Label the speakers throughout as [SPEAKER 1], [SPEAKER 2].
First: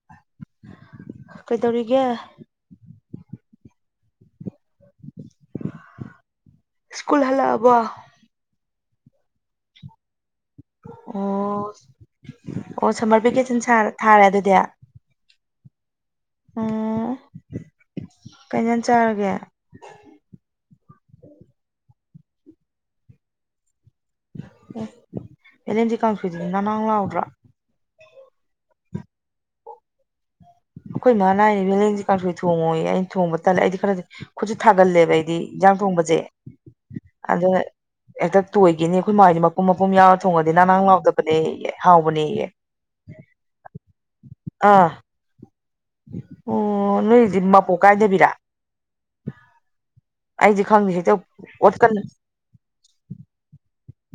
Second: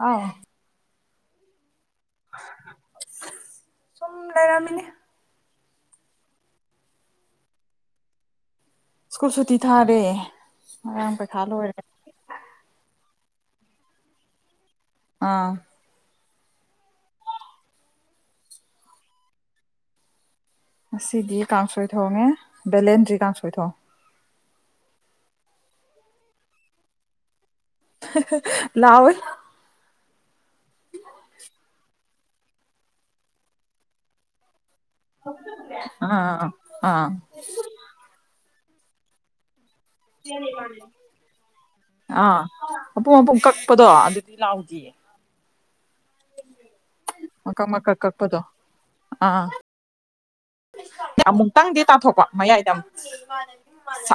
[SPEAKER 1] ꯍꯣꯏ
[SPEAKER 2] ꯇꯧꯔꯤꯒꯦ
[SPEAKER 1] ꯁꯨꯝ ꯂꯩꯔꯝꯃꯤꯅꯦ
[SPEAKER 2] ꯁ꯭ꯀꯨꯜ ꯍꯥꯜꯂꯛ ꯑꯕꯣ
[SPEAKER 1] ꯁ꯭ꯀꯨꯜ ꯁꯨꯇꯤ ꯊꯥꯔꯦ ꯉꯔꯥꯡ ꯄꯩꯈꯥ
[SPEAKER 2] ꯑꯣ
[SPEAKER 1] ꯂꯣꯏꯔꯦ
[SPEAKER 2] ꯑꯣ ꯁꯝꯃꯔ ꯚꯦꯀꯦꯁꯟ ꯊꯥꯔꯦ ꯑꯗꯨꯗꯤ
[SPEAKER 1] ꯑꯥ
[SPEAKER 2] ꯎꯝ ꯀꯩ ꯏꯟꯁꯥꯡ ꯆꯥꯔꯒꯦ
[SPEAKER 1] ꯉꯁꯤꯗꯤ ꯀꯥꯡꯁꯣꯏ ꯊꯣꯡꯉꯦ ꯕꯦꯂꯦꯟꯗ꯭ꯔꯤ ꯀꯥꯡꯁꯣꯏ ꯊꯣꯡ
[SPEAKER 2] ꯑꯦ ꯚ‌ꯦꯂꯦꯟꯗꯤ ꯀꯥꯡꯁ‌ꯣꯏꯗꯨꯗꯤ ꯅꯥꯡ ꯅꯥꯡ ꯂꯥꯎꯗ꯭ꯔꯥ
[SPEAKER 1] ꯂꯥꯎꯑ‌ꯦ
[SPEAKER 2] ꯑꯩꯈꯣꯏ ꯏꯃꯥꯅ ꯍꯥꯏꯔꯤ ꯚ‌ꯦꯂꯦꯟꯗ꯭ꯔꯤ ꯀꯥꯡꯁꯨꯣꯏ ꯊꯣꯡꯉꯣꯏ ꯑꯩꯅ ꯊꯣꯡꯕ ꯇꯜꯂꯦ ꯑꯩꯗꯤ ꯈꯔꯗꯤ ꯈꯨꯖꯤ ꯊꯥꯒꯜꯂꯦꯕ ꯑꯩꯗꯤ ꯏꯟꯖꯥꯡ ꯊꯣꯡꯕꯁꯦ
[SPEAKER 1] ꯑꯥ ꯑꯥ
[SPEAKER 2] ꯑꯗꯨ ꯍꯦꯛꯇ ꯇꯣꯏꯈꯤꯅꯤ ꯑꯩꯈꯣꯏ ꯃꯥꯏꯅꯤ ꯄꯨꯝ ꯃꯄꯨꯝ ꯌꯥꯎꯔ ꯊꯣꯡꯉꯗꯤ ꯅꯥꯡ ꯅꯥꯡ ꯂꯥꯎꯗꯕꯅꯦ
[SPEAKER 1] ꯑꯥ
[SPEAKER 2] ꯍꯥꯎꯕꯅꯦꯑꯦ
[SPEAKER 1] ꯃꯄꯨꯝ ꯃꯄꯨꯝ ꯀꯛꯄꯗꯣ ꯑꯗꯨꯗꯤ
[SPEAKER 2] ꯑꯥ
[SPEAKER 1] ꯂꯥꯛꯎꯗꯤꯌꯦ
[SPEAKER 2] ꯑꯣ ꯅꯣꯏꯗꯤ
[SPEAKER 1] ꯃꯀꯛ
[SPEAKER 2] ꯃꯄꯣꯛ
[SPEAKER 1] ꯃꯀꯛ
[SPEAKER 2] ꯀꯥꯏꯗꯕꯤꯔꯥ
[SPEAKER 1] ꯀꯛꯄꯗꯣ ꯑꯥ ꯑꯥ
[SPEAKER 2] ꯑꯩꯗꯤ ꯈꯪꯗꯦ ꯍꯦꯛꯇ
[SPEAKER 1] ꯑꯃꯨꯛꯇꯪꯗꯤ
[SPEAKER 2] ꯑꯣꯠꯀꯟ
[SPEAKER 1] ꯇꯥꯊꯣꯛꯄ ꯃꯌꯥꯏꯗ ꯑꯃꯨꯛ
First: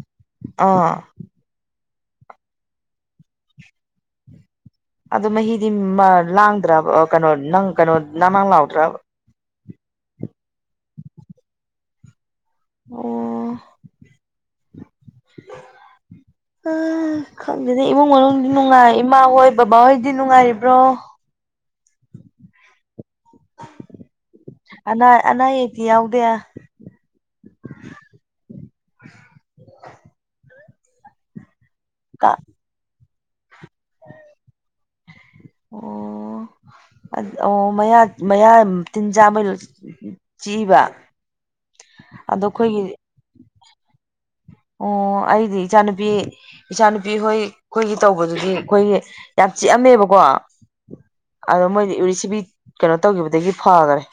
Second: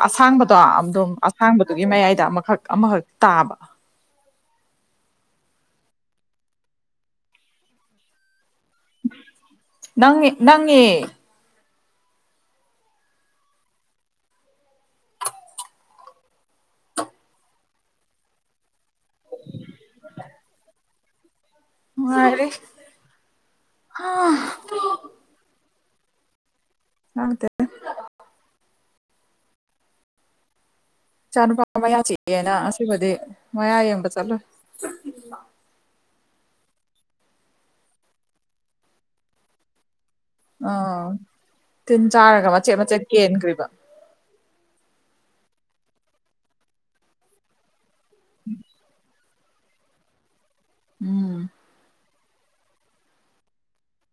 [SPEAKER 1] ꯑꯁꯥꯡꯕꯗꯣ
[SPEAKER 2] ꯑꯥ
[SPEAKER 1] ꯑꯗꯨꯝ ꯑꯁꯥꯡꯕꯗ‌ꯣ ꯒꯤ ꯃꯌꯥꯏꯗ ꯑꯃꯈꯛ ꯑꯃꯈꯛ ꯇꯥꯕ
[SPEAKER 2] ꯑꯗ‌ꯣ ꯃꯍꯤꯗꯤ ꯂꯥꯡꯗ꯭ꯔꯕ ꯀꯩꯅꯣ ꯅꯪ ꯀꯩꯅꯣ ꯅꯪ ꯅꯪ ꯂꯥꯎꯗ꯭ꯔꯕ
[SPEAKER 1] ꯅꯪꯉ‌ꯦ ꯅꯪꯉꯦ
[SPEAKER 2] ꯑꯣ ꯎ ꯈꯪꯗꯦꯗꯦ ꯏꯃꯨꯡ ꯃꯅꯨꯡꯗꯤ ꯅꯨꯡꯉꯥꯏ ꯏꯃꯥ ꯍꯣꯏ ꯕꯕꯥꯍꯣꯏꯗꯤ ꯅꯨꯡꯉꯥꯏꯔꯤꯕ꯭ꯔꯣ
[SPEAKER 1] ꯅꯨꯉꯥꯏꯔꯤ
[SPEAKER 2] ꯑꯅꯥ ꯑꯅꯥ ꯑꯌꯦꯛꯇꯤ ꯌꯥꯎꯗꯦ
[SPEAKER 1] ꯌꯥꯎꯗꯦ ꯆꯆꯥ ꯅꯨꯨꯄꯥ ꯃꯌꯥ
[SPEAKER 2] ꯀ
[SPEAKER 1] ꯆꯤꯛꯑꯦꯅ ꯑꯁꯤꯕꯨꯗꯤ ꯃꯌꯥ ꯌꯦꯡꯕ ꯆꯠꯂꯣꯏ
[SPEAKER 2] ꯑꯣ ꯑ ꯑꯣ ꯃꯌꯥ ꯃꯌꯥ ꯇꯤꯟꯖꯥꯃ
[SPEAKER 1] ꯑꯥ ꯇꯤꯟ
[SPEAKER 2] ꯑꯗꯣ
[SPEAKER 1] ꯆꯥꯔꯒ ꯃꯆꯦꯠ
[SPEAKER 2] ꯑꯩꯈꯣꯏꯒꯤ
[SPEAKER 1] ꯃꯆꯦꯠ ꯀꯦꯟꯈ꯭ꯔꯤꯕ
[SPEAKER 2] ꯑꯣ ꯑꯩꯗꯤ ꯏꯆꯥꯅꯨꯄꯤ ꯏꯆꯥꯅꯨꯄꯤ ꯍꯣꯏ ꯑꯩꯈꯣꯏꯒꯤ ꯇꯧꯕꯗꯨꯗꯤ ꯑꯩꯈꯣꯏꯒꯤ ꯌꯥꯝ ꯆꯤꯛꯑꯝꯃꯦꯕꯀꯣ
[SPEAKER 1] ꯎꯝ
[SPEAKER 2] ꯑꯗꯣ ꯃꯣꯏꯗꯤ ꯎꯔꯤꯁꯤ ꯁꯤꯕꯤ ꯀꯩꯅꯣ ꯇꯧꯈꯤꯕꯗꯒꯤ ꯐꯈꯔꯦ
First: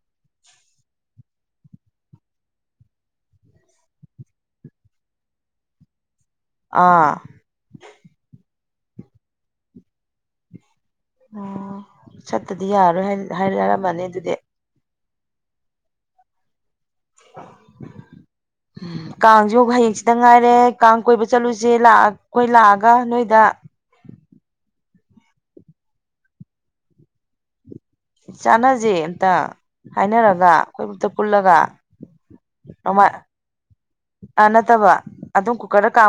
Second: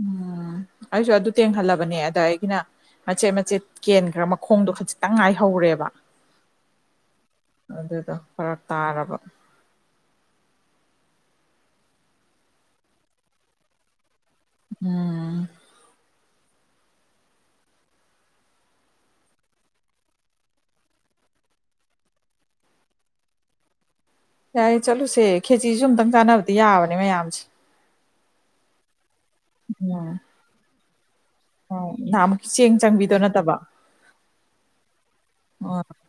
[SPEAKER 1] ꯎꯝ ꯑꯁꯨ ꯑꯗꯨ ꯇꯦꯡꯡ ꯍꯂ ꯅꯦ ꯑꯗ ꯑꯩꯒꯤꯅ ꯃꯆꯦꯠ ꯃꯆꯦꯠ ꯀꯦꯟꯈ꯭ꯔ ꯃꯈꯣꯡꯗꯣ ꯈꯖꯤꯛꯇꯪ ꯉꯥꯏꯍꯧꯔꯦꯕ
[SPEAKER 2] ꯑꯥ
[SPEAKER 1] ꯑꯗꯨꯗꯣ ꯐꯔ ꯇꯥꯔꯕ
[SPEAKER 2] ꯑꯣ ꯆꯠꯇꯗꯤ ꯌꯥꯔꯣꯏ ꯍꯥꯏꯔꯝꯃꯅꯤ ꯑꯗꯨꯗꯤ
[SPEAKER 1] ꯎꯝ
[SPEAKER 2] [inaudible] ꯀꯥꯡꯁꯨ ꯍꯌꯦꯡꯁꯤꯗ ꯉꯥꯏꯔꯦ ꯀꯥꯡ ꯀꯣꯏꯕ ꯆꯠꯂꯨꯁꯦ ꯑꯩꯈꯣꯏ ꯂꯥꯛꯑꯒ ꯅꯣꯏꯗ ꯎꯝ
[SPEAKER 1] ꯌꯥꯏ ꯆꯠꯂꯨꯁꯦ ꯈꯦꯆꯤꯁꯨ ꯑꯝꯇꯪ ꯆꯥꯟꯅꯕꯗꯤ ꯌꯥꯕꯅꯦ ꯃꯌꯥꯝꯁꯦ
[SPEAKER 2] ꯆꯥꯟꯅꯁꯦ ꯑꯝꯇ ꯍꯥꯏꯅꯔꯒ ꯑꯩꯈꯣꯏ ꯄꯨꯜꯂꯒ
[SPEAKER 1] ꯑꯣ ꯅꯍꯃꯨꯛꯀꯤ ꯆꯦꯡ ꯆꯪꯕꯤꯗꯣ ꯅꯠꯇꯕ
[SPEAKER 2] ꯑꯥ ꯅꯠꯇꯕ ꯑꯗꯨꯝ
[SPEAKER 1] ꯑꯣ
[SPEAKER 2] ꯀꯨꯀꯔꯗ ꯀꯥ